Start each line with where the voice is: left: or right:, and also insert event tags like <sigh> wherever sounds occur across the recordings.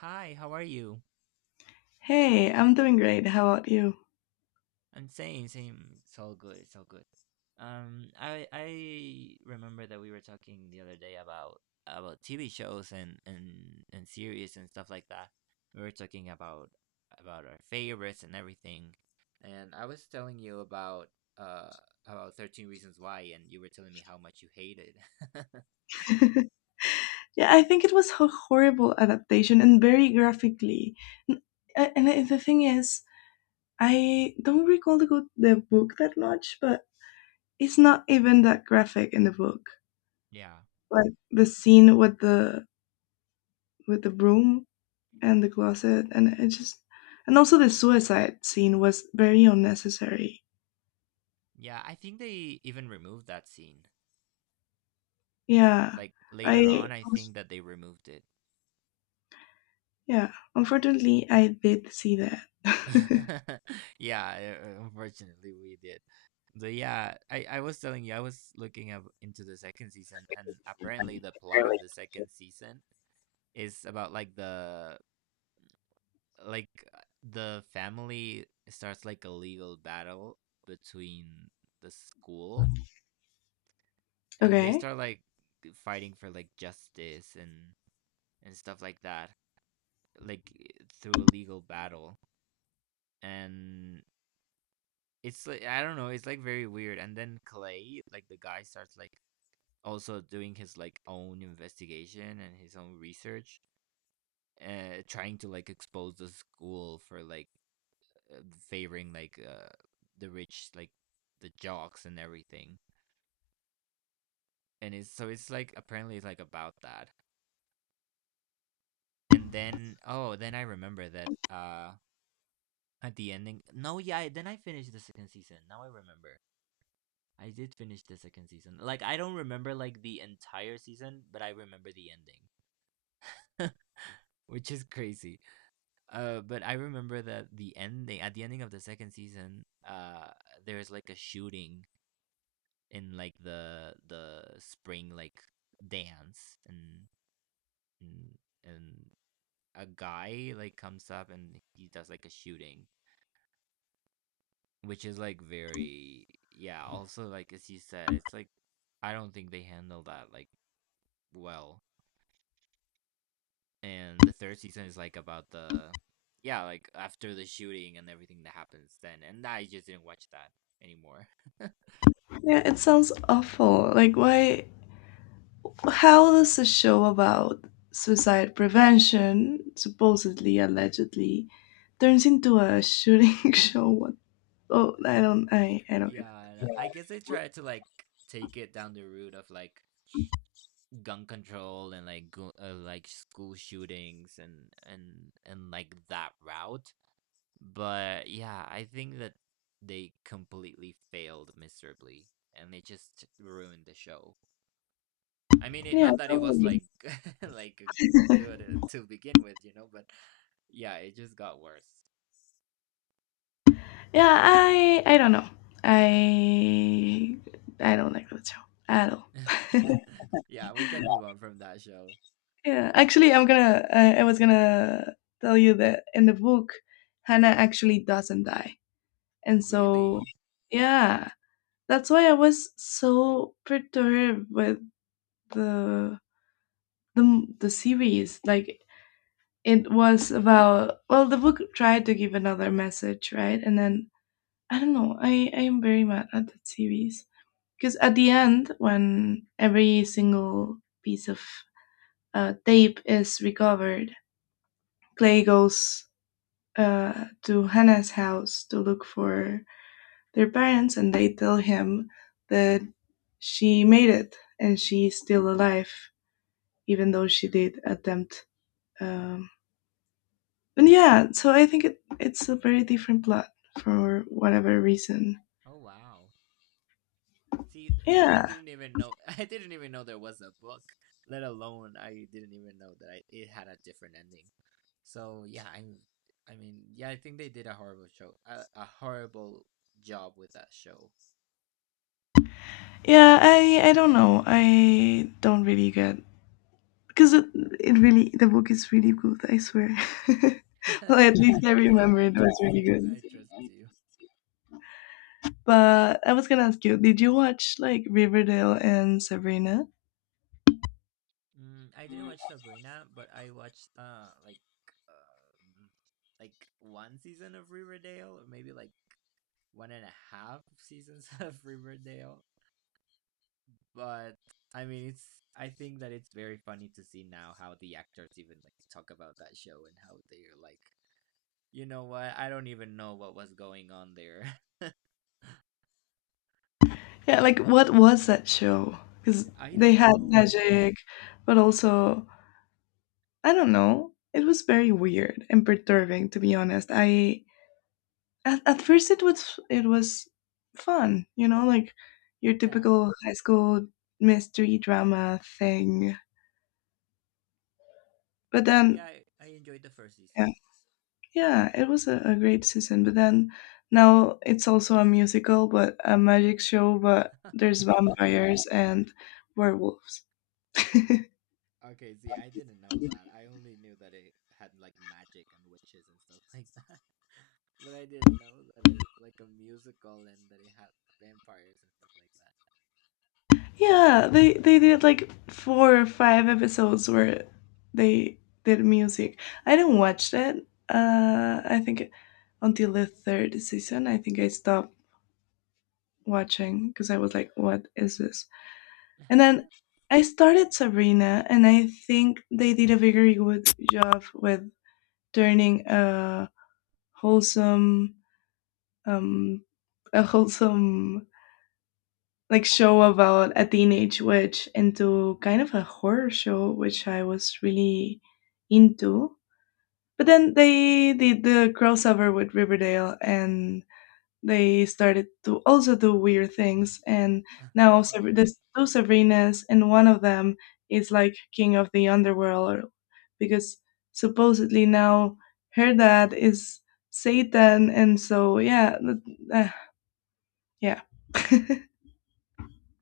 right: Hi, how are you?
left: Hey, I'm doing great. How about you?
right: I'm saying, same. It's all good. It's all good. I remember that we were talking the other day about TV shows and series and stuff like that. We were talking about our favorites and everything. And I was telling you uh about 13 Reasons Why, and you were telling me how much you hated. <laughs>
left: Yeah, I think it was a horrible adaptation and very graphically. N- the thing is, I don't recall the book that much, but it's not even that graphic in the book.
right: Yeah.
left: Like the scene with the broom and the closet, and it just and also the suicide scene was very unnecessary.
right: Yeah, I think they even removed that scene.
left: Yeah,
right: Like later
left: I
right: on, I think that they removed it.
left: yeah. Unfortunately, I did see that. <laughs>
right: <laughs> Yeah, unfortunately we did. So yeah, I was telling you I was looking up into the second season, and apparently the plot
left: Really?
right: of the second season is about like the family starts like a legal battle between the school and they
left: Okay.
right: start like fighting for like justice and stuff like that, like through a legal battle, and it's like I don't know, it's like very weird. And then Clay, like the guy, starts like also doing his like own investigation and his own research, trying to like expose the school for like uh, favoring like the rich, like the jocks and everything. And it's, so it's like apparently it's like about that. And then, oh, then I remember that at the ending. No, yeah, then I finished the second season. Now I remember. I did finish the second season. Like I don't remember like the entire season, but I remember the ending. <laughs> Which is crazy. But I remember that the ending, at the ending of the second season, there's like a shooting in like the spring like dance and and, and a guy like comes up and he does like a shooting, which is like very, yeah, also like as you said, it's like I don't think they handle that like well, and the third season is like about the, yeah, like after the shooting and everything that happens then, and I just didn't watch that anymore. <laughs>
left: Yeah, it sounds awful. Like, why? How does a show about suicide prevention, supposedly, allegedly, turns into a shooting <laughs> show? What? Oh, I don't. I don't get
right: Yeah,
left: it.
right: and I guess they tried to like take it down the route of like gun control and like go, like school shootings and like that route, but yeah, I think that they completely failed miserably and they just ruined the show. I mean, it,
left: Yeah,
right: not that it was
left: totally.
right: like <laughs> like good, to begin with, you know, but yeah, it just got worse.
left: Yeah, I don't know. I I don't like that show at all.
right: <laughs> Yeah, we can move on from that show.
left: Yeah, actually, I was gonna tell you that in the book, Hannah actually doesn't die, and so
right: Really?
left: yeah, that's why I was so perturbed with the the series. Like, it was about well, the book tried to give another message, right? And then I don't know. I am very mad at that series because at the end, when every single piece of tape is recovered, Clay goes to Hannah's house to look for their parents, and they tell him that she made it and she's still alive even though she did attempt. Um, but yeah, so I think it's a very different plot for whatever reason.
right: Oh wow. See, I
left: Yeah,
right: didn't even know <laughs> I didn't even know there was a book, let alone I didn't even know that I, it had a different ending. So yeah, I am, I mean, yeah, I think they did a horrible show, a horrible job with that show.
left: yeah. I don't know. I don't really get because it really the book is really good. I swear. <laughs> Well,
right: <laughs>
left: at least I
right: Yeah,
left: remember
right: I
left: it was
right: trust
left: really
right: you.
left: good.
right: I trust you.
left: But I was gonna ask you, did you watch like Riverdale and Sabrina?
right: Mm, I didn't watch Sabrina, but I watched um like one season of Riverdale, or maybe like one and a half seasons <laughs> of Riverdale. But I mean, it's, I think that it's very funny to see now how the actors even like talk about that show and how they're like, you know what? I don't even know what was going on there.
left: Yeah, like what was that show? Because
right: <laughs> I
left: they
right: don't
left: had
right: know.
left: magic, but also I don't know. It was very weird and perturbing, to be honest. At first it was fun, you know, like your
right: Yeah,
left: typical high school mystery drama thing. But
right: yeah,
left: then,
right: I enjoyed the first season.
left: yeah, yeah it was a great season. But then now it's also a musical, but a magic show. But
right: <laughs>
left: there's
right: What?
left: vampires and werewolves. <laughs>
right: Okay, see, I didn't know that. I only knew that it had like magic and witches and stuff like that. <laughs> But I didn't know that it was like a musical and that it had vampires and stuff like that.
left: Yeah, they did like four or five episodes where they did music. I didn't watch that. I think until the third season, I think I stopped watching because I was like, "What is this?" And then I started Sabrina, and I think they did a very good job with turning a wholesome, um, wholesome like show about a teenage witch into kind of a horror show which I was really into. But then they did the crossover with Riverdale and they started to also do weird things and
right: <laughs>
left: now
right: Oh my god.
left: There's two Sabrinas and one of them is like king of the underworld because supposedly now her dad is Satan, and so yeah, yeah. <laughs>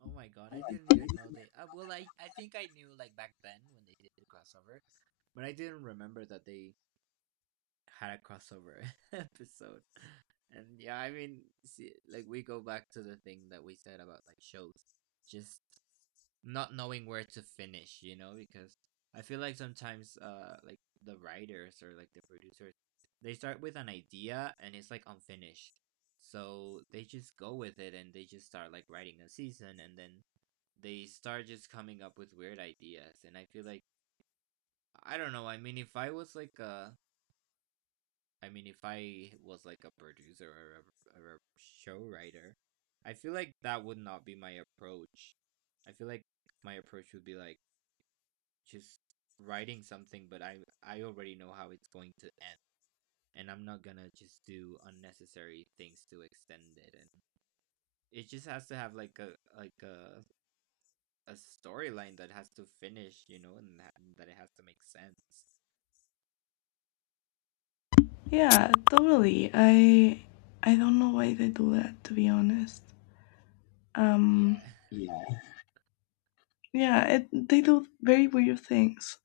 right: Oh my god, I didn't even know they, well I think I knew like back then when they did the crossover, but I didn't remember that they had a crossover <laughs> episode. And yeah, I mean, see, like we go back to the thing that we said about like shows. Just not knowing where to finish, you know, because I feel like sometimes like the writers or like the producers, they start with an idea and it's like unfinished. So they just go with it and they just start like writing a season and then they start just coming up with weird ideas, and I feel like I don't know, I mean if I was like a, I mean if I was like a producer or or a show writer, I feel like that would not be my approach. I feel like my approach would be like just writing something, but I already know how it's going to end, and I'm not gonna just do unnecessary things to extend it. And it just has to have like a, like a storyline that has to finish, you know, and that it has to make sense.
left: Yeah, totally. I don't know why they do that to be honest. Um
right: Yeah,
left: yeah, they do very weird things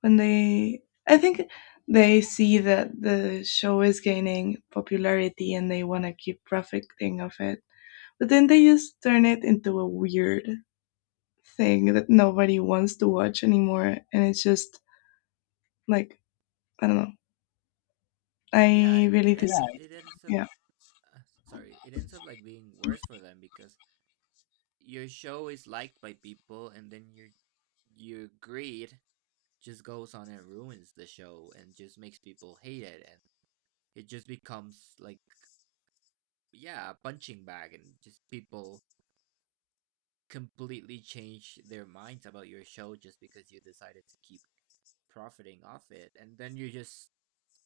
left: when they I think they see that the show is gaining popularity and they want to keep profiting of it. But then they just turn it into a weird thing that nobody wants to watch anymore, and it's just like I don't know.
right: <laughs> yeah.
left: I
right: It
left: really
right: it
left: dis
right: ends up,
left: Yeah,
right: uh, sorry, it ends up like being worse for them because your show is liked by people, and then your greed just goes on and ruins the show and just makes people hate it, and it just becomes like, yeah, a punching bag, and just people completely change their minds about your show just because you decided to keep profiting off it, and then you just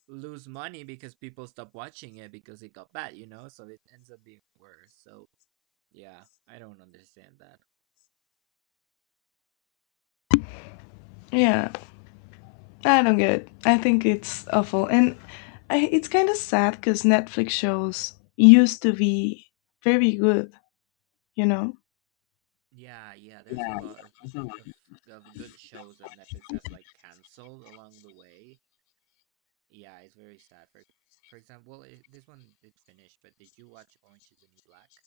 right: lose money because people stop watching it because it got bad, you know? So it ends up being worse. So yeah, I don't understand that.
left: yeah. Yeah, I don't get it. I think it's awful. And it's kind of sad because Netflix shows used to be very good, you know.
right: Yeah, yeah, there's a lot of of, good shows that Netflix has like canceled along the way. Yeah, it's very sad. For example, well, it, this one did finish, but did you watch Orange is the New Black?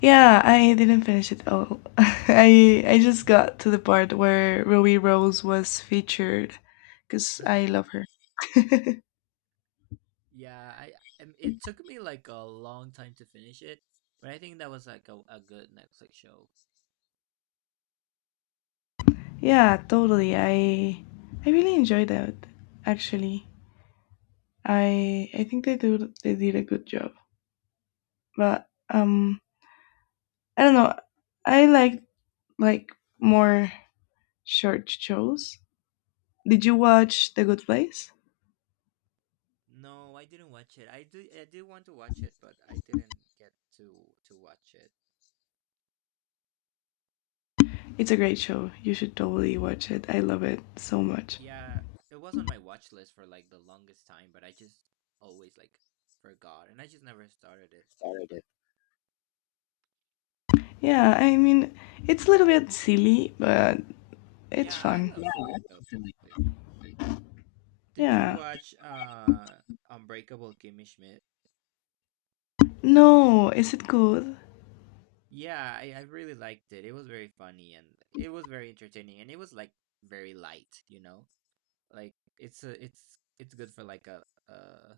left: Yeah, I didn't finish it all. <laughs> I just got to the part where Ruby Rose was featured because
right: <laughs>
left: I
right: Yeah.
left: love her.
right: Yeah, I, it took me like a long time to finish it, but I think that was like a good Netflix show.
left: <laughs> Yeah, totally. I really enjoyed that actually. I think they did a good job. But I don't know. I like more short shows. Did you watch The Good Place?
right: No, I didn't watch it. I did want to watch it, but I didn't get to watch it.
left: It's a great show. You should totally watch it. I love it so much.
right: Yeah, it was on my watch list for like the longest time, but I just always like forgot and I just never started it.
left: Yeah, I mean, it's a little bit silly, but it's
right: Yeah, I
left: fun.
right: love silly shows. Did you
left: Yeah.
right: watch Unbreakable Kimmy Schmidt?
left: No, is it good?
right: Yeah, I really liked it. It was very funny and it was very entertaining and it was like very light, you know? Like it's good for like a, uh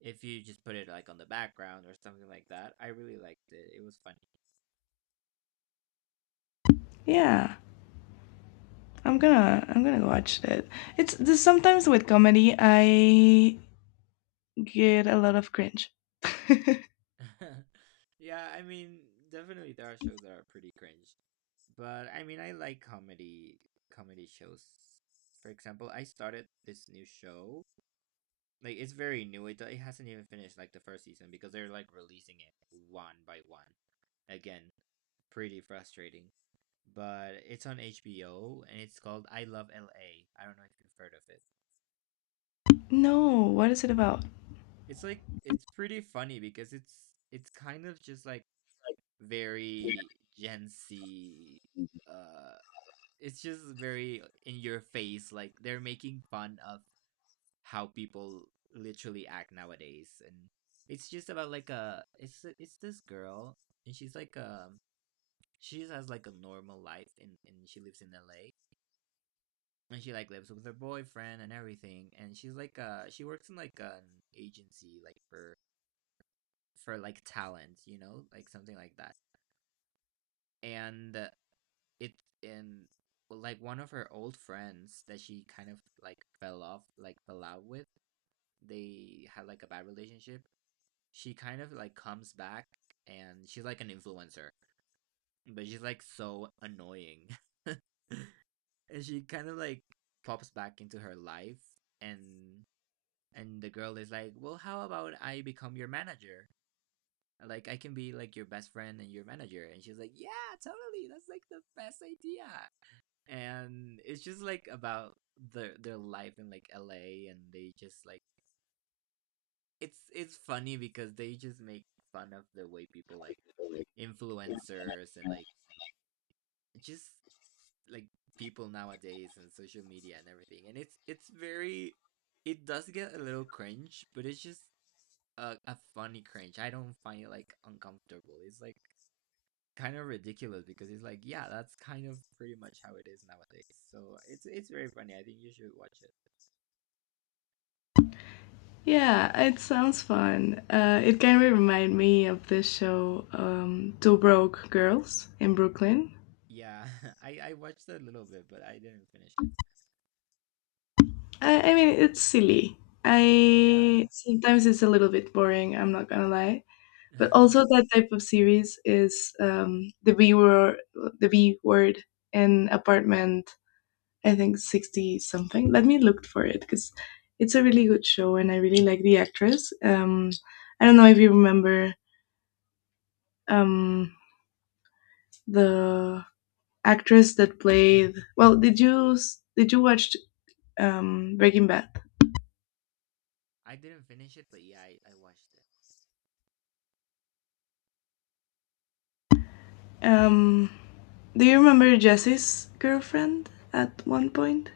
right: if you just put it like on the background or something like that. I really liked it. It was
left: Yeah. I'm gonna watch it. It's Sometimes with comedy I get a lot of cringe. <laughs>
right: funny. <laughs> Yeah, I mean, definitely there are shows that are pretty cringe. But I mean, I like comedy shows. For example, I started this new show. Like it's very new. It hasn't even finished like the first season because they're like releasing it one by one. Again, pretty frustrating. But it's on HBO and it's called I Love LA. I don't know if you've heard of it.
left: No, what is it about?
right: It's like it's pretty funny because it's kind of just like very Gen Z, uh it's just very in your face, like they're making fun of how people literally act nowadays, and it's just about like a, it's this girl and she's like, she just has like a normal life and she lives in LA, and she like lives with her boyfriend and everything, and she's like, she works in like an agency like for like talent, you know, like something like that, and it, and like one of her old friends that she kind of like fell off, like fell out with, they had like a bad relationship, she kind of like comes back and she's like an influencer, but she's like so annoying. <laughs> And she kind of like pops back into her life, and the girl is like, "Well, how about I become your manager? Like I can be like your best friend and your manager." And she's like, "Yeah, totally. That's like the best idea." And it's just like about their life in like LA, and they just like, it's funny because they just make fun of the way people, like influencers and like, just, like people nowadays and social media and everything, and it's very, it does get a little cringe but it's just a funny cringe, I don't find it like uncomfortable, it's like kind of ridiculous because it's like, yeah, that's kind of pretty much how it is nowadays, so it's very funny, I think you should watch it.
left: Yeah, it sounds fun. It kind of remind me of this show, Two Broke Girls in Brooklyn.
right: Yeah, <laughs> I watched a little bit but I didn't finish it.
left: I mean, it's silly.
right: Yeah.
left: I Sometimes it's a little bit boring. I'm not gonna lie. But also
right: <laughs>
left: that type of series is the B word in apartment. I think sixty something. Let me look for it because it's a really good show and I really like the actress. I don't know if you remember um, the actress that played. Well, did you watch Breaking Bad?
right: I didn't finish it, but yeah, I watched it.
left: Um, Do you remember Jesse's girlfriend at one point?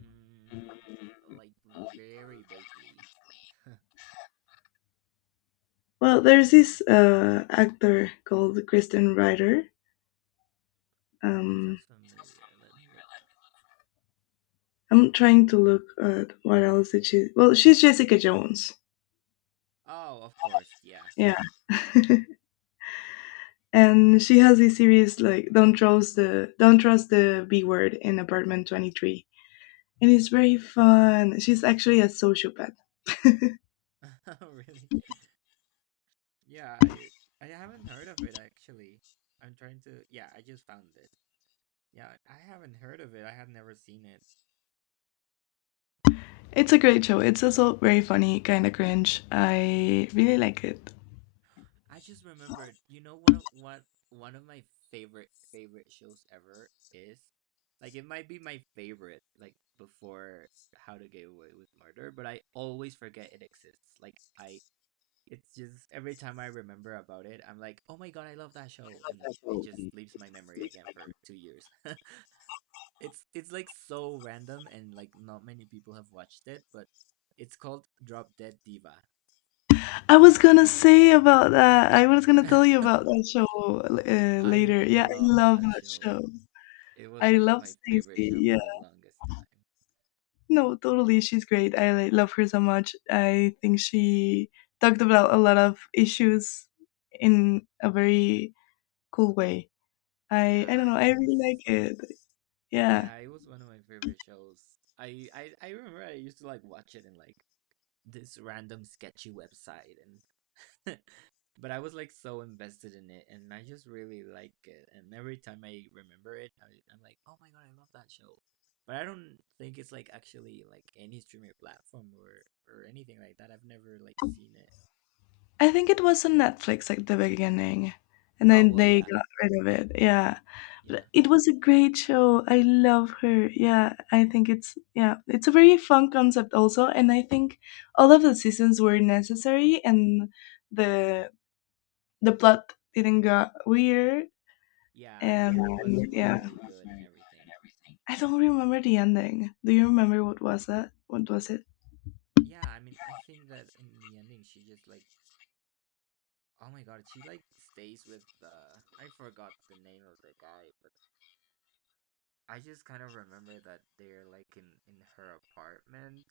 right: Mm, like very vaguely. <laughs>
left: Well, there's this actor called Kristen Ritter.
right: She
left: Um,
right: sounds familiar. Let me look for
left: I'm trying to look at what else did she. Well, she's Jessica Jones.
right: her. Oh, of course, yeah. <laughs>
left: Yeah. <laughs> And she has this series like "Don't Trust the B Word" in Apartment 23, and it's very fun. She's actually a sociopath.
right: Oh, really? Yeah, I haven't heard of it, actually. I'm trying to. Yeah, I just found it. Yeah, I haven't heard of it. I had never seen it.
left: It's a great show. It's also very funny, kind of cringe. I really like it.
right: I just remembered, you know what one of my favorite shows ever is? Like it might be my favorite, like before How to Get Away with Murder, but I always forget it exists. Like I It's just every time I remember about it, I'm like, "Oh my god, I love that show." And it
left: Oh,
right: just leaves my memory again for 2 years. <laughs> It's like so random and like not many people have watched it, but it's called Drop Dead Diva.
left: I was gonna say about that. I was gonna tell you about
right: <laughs>
left: that show
right: I
left: later. Yeah, I
right: love
left: love
right: that
left: that
right: show.
left: show.
right: It was
left: I
right: like
left: love
right: my favorite
left: Stacey.
right: show
left: Yeah,
right: for the longest time.
left: no, totally. She's great. I like, love her so much. I think she talked about a lot of issues in a very cool way. I don't
right: Yeah,
left: know.
right: it,
left: I
right: it was
left: really like it. Yeah.
right: yeah, it was one of my favorite shows. I remember I used to like watch it in like this random sketchy website and <laughs> but I was like so invested in it and I just really like it and every time I remember I'm like, "Oh my god, I love that show." But I don't think it's like actually like any streamer platform or anything like that. I've never like seen it.
left: I think it was on Netflix at the beginning, and
right: Oh
left: then
right: well,
left: they
right: yeah,
left: got rid of it. Yeah. But
right: yeah.
left: it was a great show. I love her. Yeah, I think it's yeah, it's a very fun concept also, and I think all of the seasons were necessary and the the plot didn't got weird
right: Yeah, and the
left: and
right: ending was
left: yeah.
right: very good and everything.
left: I don't remember the ending. Do you remember what was that? What was it?
right: Yeah, I mean, I think that in the ending she just like oh my god, she like stays with the I forgot the name of the guy, but I just kind of remember that they're like in her apartment.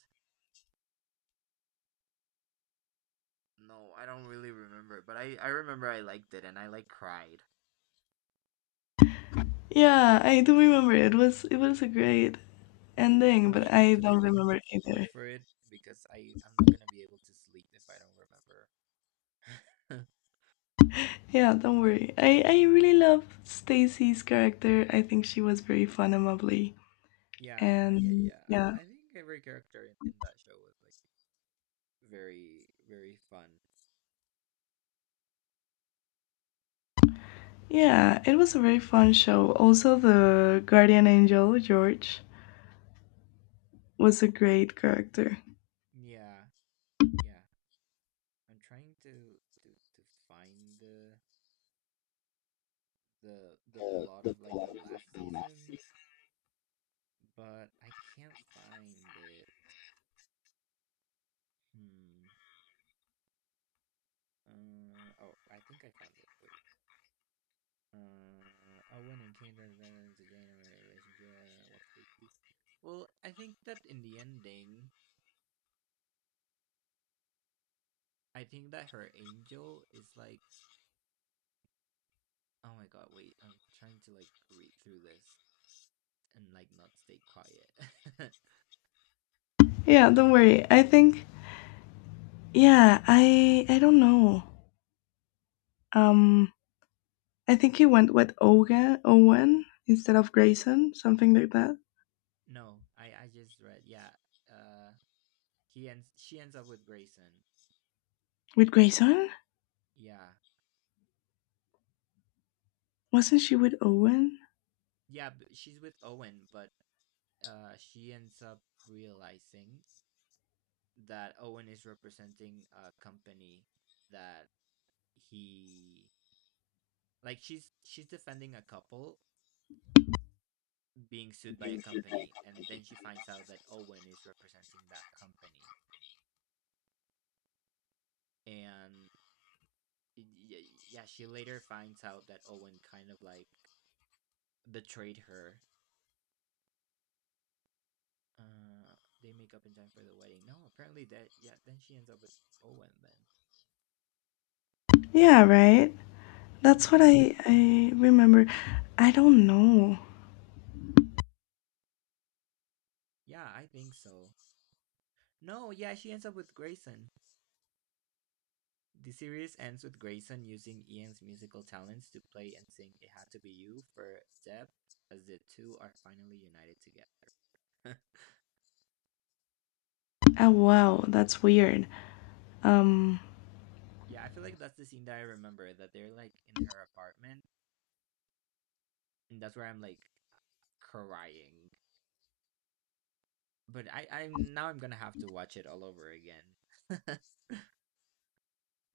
right: No, I don't really remember, but I remember I liked it and I like cried.
left: Yeah, I do remember. It was a great ending,
right: Let
left: but
right: me
left: I
right: actually
left: don't remember
right: look
left: either.
right: for it because I'm not going to be able to sleep if I don't remember. <laughs>
left: Yeah, don't worry. I really love Stacy's character. I think she was very fun and lovely.
right: yeah, yeah,
left: And
right: yeah. I
left: yeah,
right: I think every character in that show was like very fun.
left: yeah, it was a very fun show. Also, the guardian angel, George, was a great character.
right: Yeah, yeah. I'm trying to find the plot of like the last season, but I can't find it. Hmm. Oh, I think I found it. Wait. Owen and Kendra is a January relationship. What's the deal? Well, I think that in the ending, I think that her angel is like. Oh my god! Wait, I'm trying to like read through this, and like not stay quiet.
left: Yeah, don't worry. I think, yeah, I don't know. Um, I think he went with Owen instead of Grayson, something like that.
right: <laughs> no, I just read. Yeah. Uh he ends She ends up with Grayson.
left: With Grayson?
right: Yeah.
left: Wasn't she with Owen?
right: Yeah, but she's with Owen, but she ends up realizing that Owen is representing a company that he like she's defending a couple being sued by a company, and then she finds out that Owen is representing that company and y- yeah, she later finds out that Owen kind of like betrayed her. Uh, they make up in time for the wedding. No, apparently that yeah. Then she ends up with Owen. Then
left: Yeah, right?
right: yeah,
left: That's what I remember. I don't know.
right: yeah, I think so. No, yeah, she ends up with Grayson. The series ends with Grayson using Ian's musical talents to play and sing "It Had to Be You" for Deb, as the two are finally united together. <laughs>
left: Oh, wow, that's weird. Um,
right: yeah, I feel like that's the scene that I remember. That they're like in her apartment, and that's where I'm like crying. But I, I'm now I'm gonna have to watch it all over again. <laughs>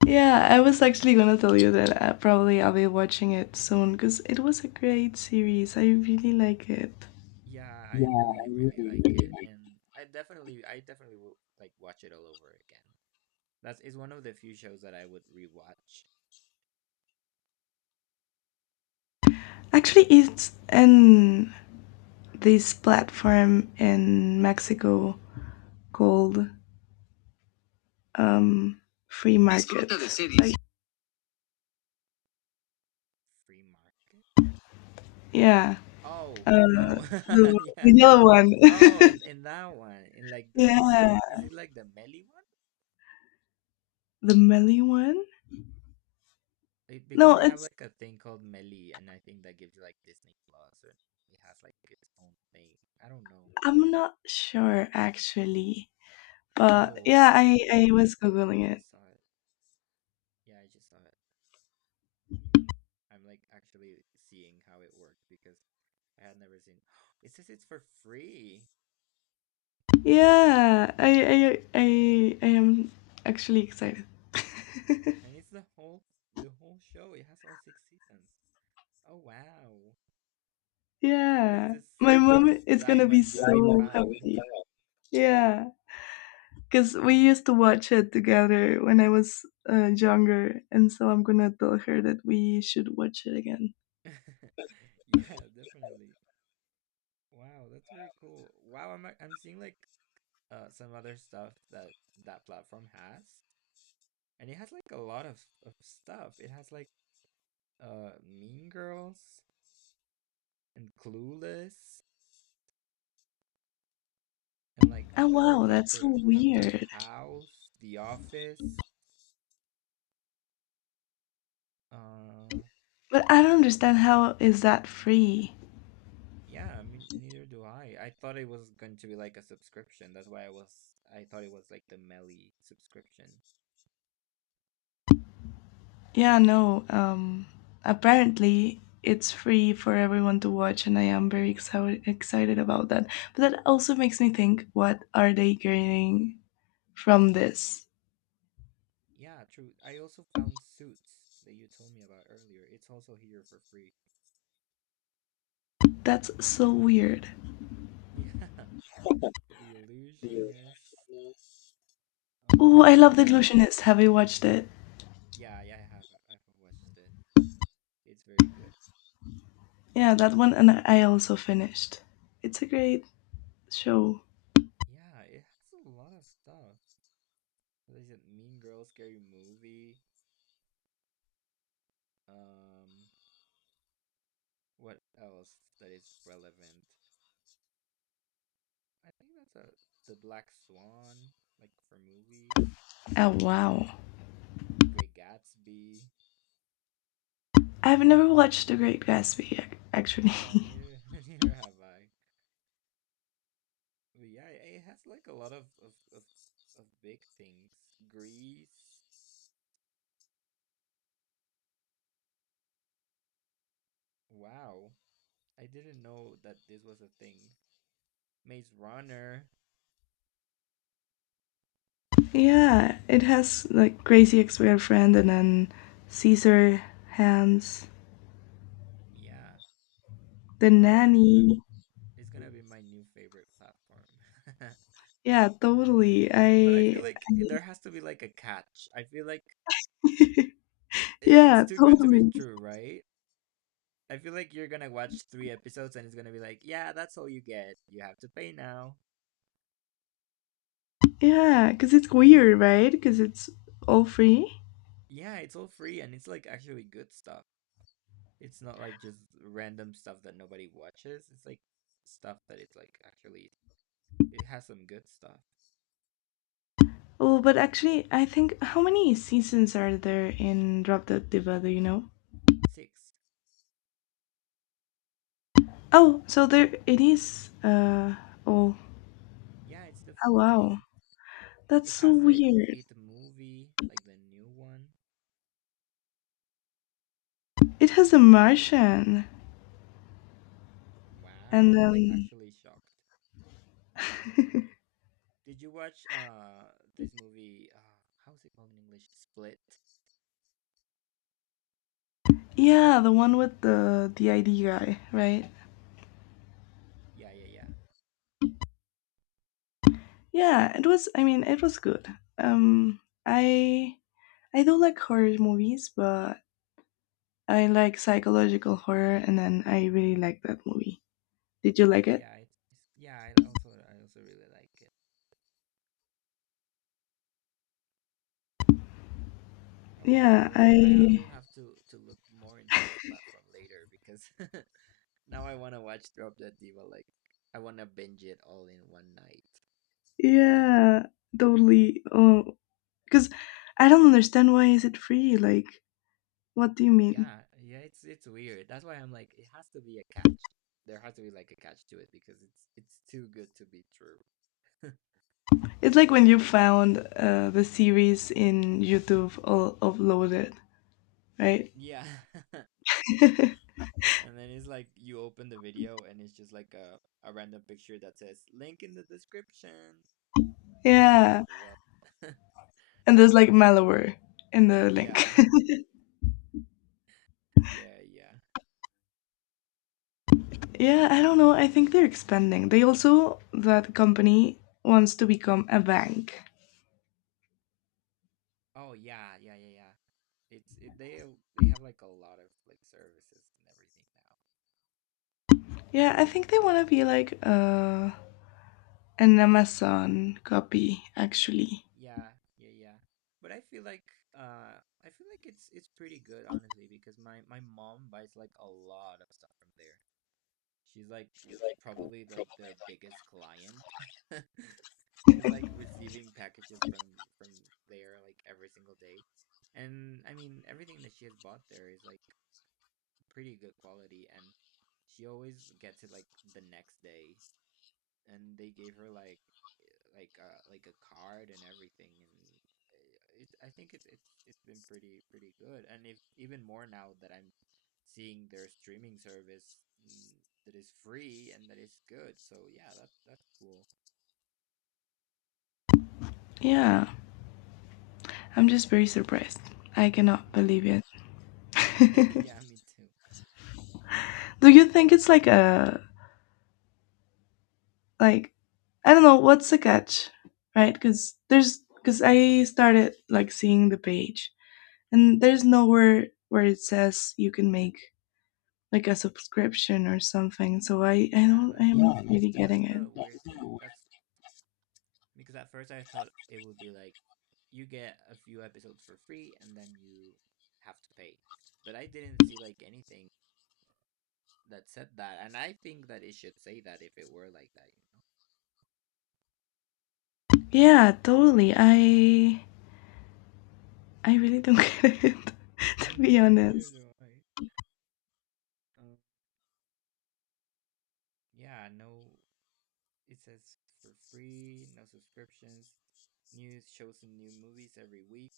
left: yeah, I was actually gonna tell you that probably I'll be watching it soon because it was a great series. I really like it.
right: Yeah, I really, really like it, and I definitely will like watch it all over again. That's is one of the few shows that I would rewatch.
left: Actually, it's in this platform in Mexico called um, Free Market. Like,
right: Free Market.
left: yeah,
right: Oh,
left: uh,
right: oh,
left: the,
right: <laughs>
left: the
right: yeah.
left: yellow one.
right: Oh, in that one, in like
left: <laughs>
right: the is l-
left: Yeah,
right: is it like the Melly one?
left: the melee one.
right: It, because
left: No,
right: they have
left: it's
right: like a thing called Melly, and I think that gives you like Disney Plus, or it has like its own thing. I don't know.
left: I'm not sure actually, but yeah,
right: Oh,
left: I
right: Mercado
left: was
right: Play. I
left: googling it.
right: just saw it. Yeah, I just saw it. I'm like actually seeing how it worked because I had never seen. <gasps> It says it's for free,
left: Yeah, I am actually excited.
right: and it's the whole show. It has all six seasons. Oh wow! What is
left: Yeah,
right: this
left: my mom is gonna be
right: diamond that we
left: so
right: found?
left: happy. Yeah, because we used to watch it together when I was younger, and so I'm gonna tell her that we should watch it again.
right: <laughs> yeah, definitely. Wow, that's very cool. Wow, I'm seeing like some other stuff that that platform has, and it has like a lot of stuff. It has like Mean Girls and Clueless and like
left: Oh
right: well
left: wow, that's so
right: Doctor
left: weird.
right: House, The Office. Uh,
left: But I don't understand how is that free?
right: yeah, I mean, neither do I. I thought it was going to be like a subscription. That's why I thought it was like the Melly subscription.
left: Yeah, no. Apparently, it's free for everyone to watch, and I am very excited about that. But that also makes me think, what are they gaining from this?
right: Yeah, true. I also found Suits that you told me about earlier. It's also here for free.
left: That's so weird.
right: <laughs> Yeah, The Illusionist.
left: Oh, I
right: Um,
left: love The Illusionist. Have you watched it?
right: yeah, I've watched it. It's very good.
left: Yeah, that one, and I also finished. It's a great show.
right: Yeah, it has a lot of stuff. There's a Mean Girls, Scary Movie. Um, what else that is relevant? I think that's a The Black Swan, like for movies.
left: Oh, wow.
right: The Great Gatsby.
left: I've never watched The Great Gatsby, ac-
right: Yeah,
left: actually.
right: neither <laughs> neither have I. But yeah, it has like a lot of big things. Grease. Wow, I didn't know that this was a thing. Maze Runner.
left: <laughs> Yeah, it has like Crazy Ex Girlfriend and then Caesar Hands,
right: Yeah.
left: The
right: Wow. Then I'm.
left: Nanny.
right: It's gonna be my new favorite platform.
left: Yeah, totally.
right: <laughs> but I feel like
left: I
right: there has to be like a catch. I feel like
left: <laughs>
right: it's
left: Yeah,
right: too good to be
left: totally.
right: true, right? I feel like you're gonna watch three episodes and it's gonna be like, yeah, that's all you get. You have to pay now.
left: Yeah, because it's weird, right? Because it's all free.
right: Yeah, it's all free and it's like actually good stuff. It's not like just random stuff that nobody watches. It's like stuff that it's like actually it has some good stuff.
left: Oh, but actually, I think, how many seasons are there in Drop Dead Diva? Do you know?
right: Six.
left: Oh, so there it is. Oh.
right: Yeah, it's the
left: Oh
right: full
left: wow,
right: thing.
left: that's
right: It
left: so
right: has the
left: weird.
right: it movie, like the new one.
left: It has a Martian,
right: Wow,
left: and
right: I'm like
left: then
right: actually shocked.
left: <laughs>
right: Did you watch this movie how's it called in English? Split.
left: yeah, the one with the ID guy, right?
right: Yeah, yeah, yeah.
left: Yeah, it was. I mean, it was good. Um, I I do like horror movies, but I like psychological horror, and then I really like that movie. Did you like it?
right: Yeah. I also really like it. Oh wow.
left: Yeah,
right: Well, I
left: I
right: will have to look more into this platform later because <laughs> now I want to watch Drop Dead Diva. Like I want to binge it all in one night.
left: yeah, totally. Oh, because I don't understand, why is it free? Like, what do you mean?
right: Yeah, yeah. It's weird. That's why I'm like, it has to be a catch. There has to be like a catch to it because it's too good to be true.
left: It's like when you found the series in YouTube all uploaded, right?
right: Yeah. <laughs>
left: <laughs>
right: And then it's like you open the video and it's just like a random picture that says link in the description. And it's like,
left: Yeah,
right: well. <laughs>
left: and there's like malware in the link.
right: Yeah, yeah, yeah.
left: Yeah, I don't know. I think they're expanding. They also, that company wants to become a bank.
right: Oh yeah, yeah, yeah, yeah. It's it, they they have like a lot of like services and everything now.
left: Yeah, I think they want to be like an Amazon copy, actually.
right: Yeah, yeah, yeah. But uh I feel like it's pretty good honestly because my mom buys like a lot of stuff from there. She's like probably like their biggest client. <laughs> She's like receiving packages from there like every single day. And I mean everything that she has bought there is like pretty good quality and she always gets it like the next day and they gave her like like a card and everything and I think it's been pretty good, and if even more now that I'm seeing their streaming service that is free and that is good, so yeah, that's cool.
left: Yeah, I'm just very surprised. I cannot believe
right: Yeah. <laughs>
left: it.
right: yeah,
left: <laughs>
right: me too.
left: Do you think it's like like, I don't know, what's the catch, right? Because because I started like seeing the page and there's nowhere where it says you can make like a subscription or something. So I
right: Yeah,
left: don't I'm not really getting
right: that's the
left: it.
right: weird thing. That's because at first I thought it would be like you get a few episodes for free and then you have to pay. But I didn't see like anything that said that, and I think that it should say that if it were like that, you
left: Yeah, totally. I really don't <laughs> get it to
right: know. <laughs>
left: be
right: yeah, neither
left: honest.
right: do I. Um, yeah, no, it says for free, no subscriptions, news, shows, and new movies every week.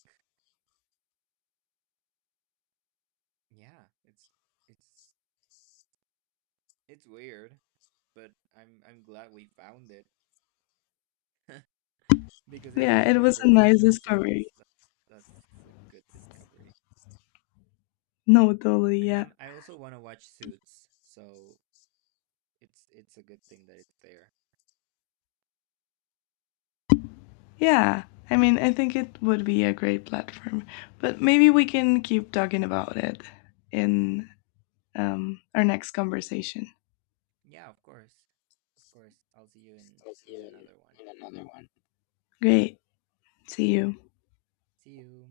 right: Yeah, it's it's weird, but I'm glad we found it, because it
left: Yeah,
right: has
left: it
right: my
left: was a
right: favorite
left: nice
right: show, so
left: discovery.
right: that's a good discovery.
left: No, totally.
right: And
left: Yeah.
right: I also want to watch Suits, so it's a good thing that it's there.
left: Yeah. I mean, I think it would be a great platform, but maybe we can keep talking about it in our next conversation.
right: Yeah, of course. Of course. I'll see you in another one.
left: Great. See you.
right: See you.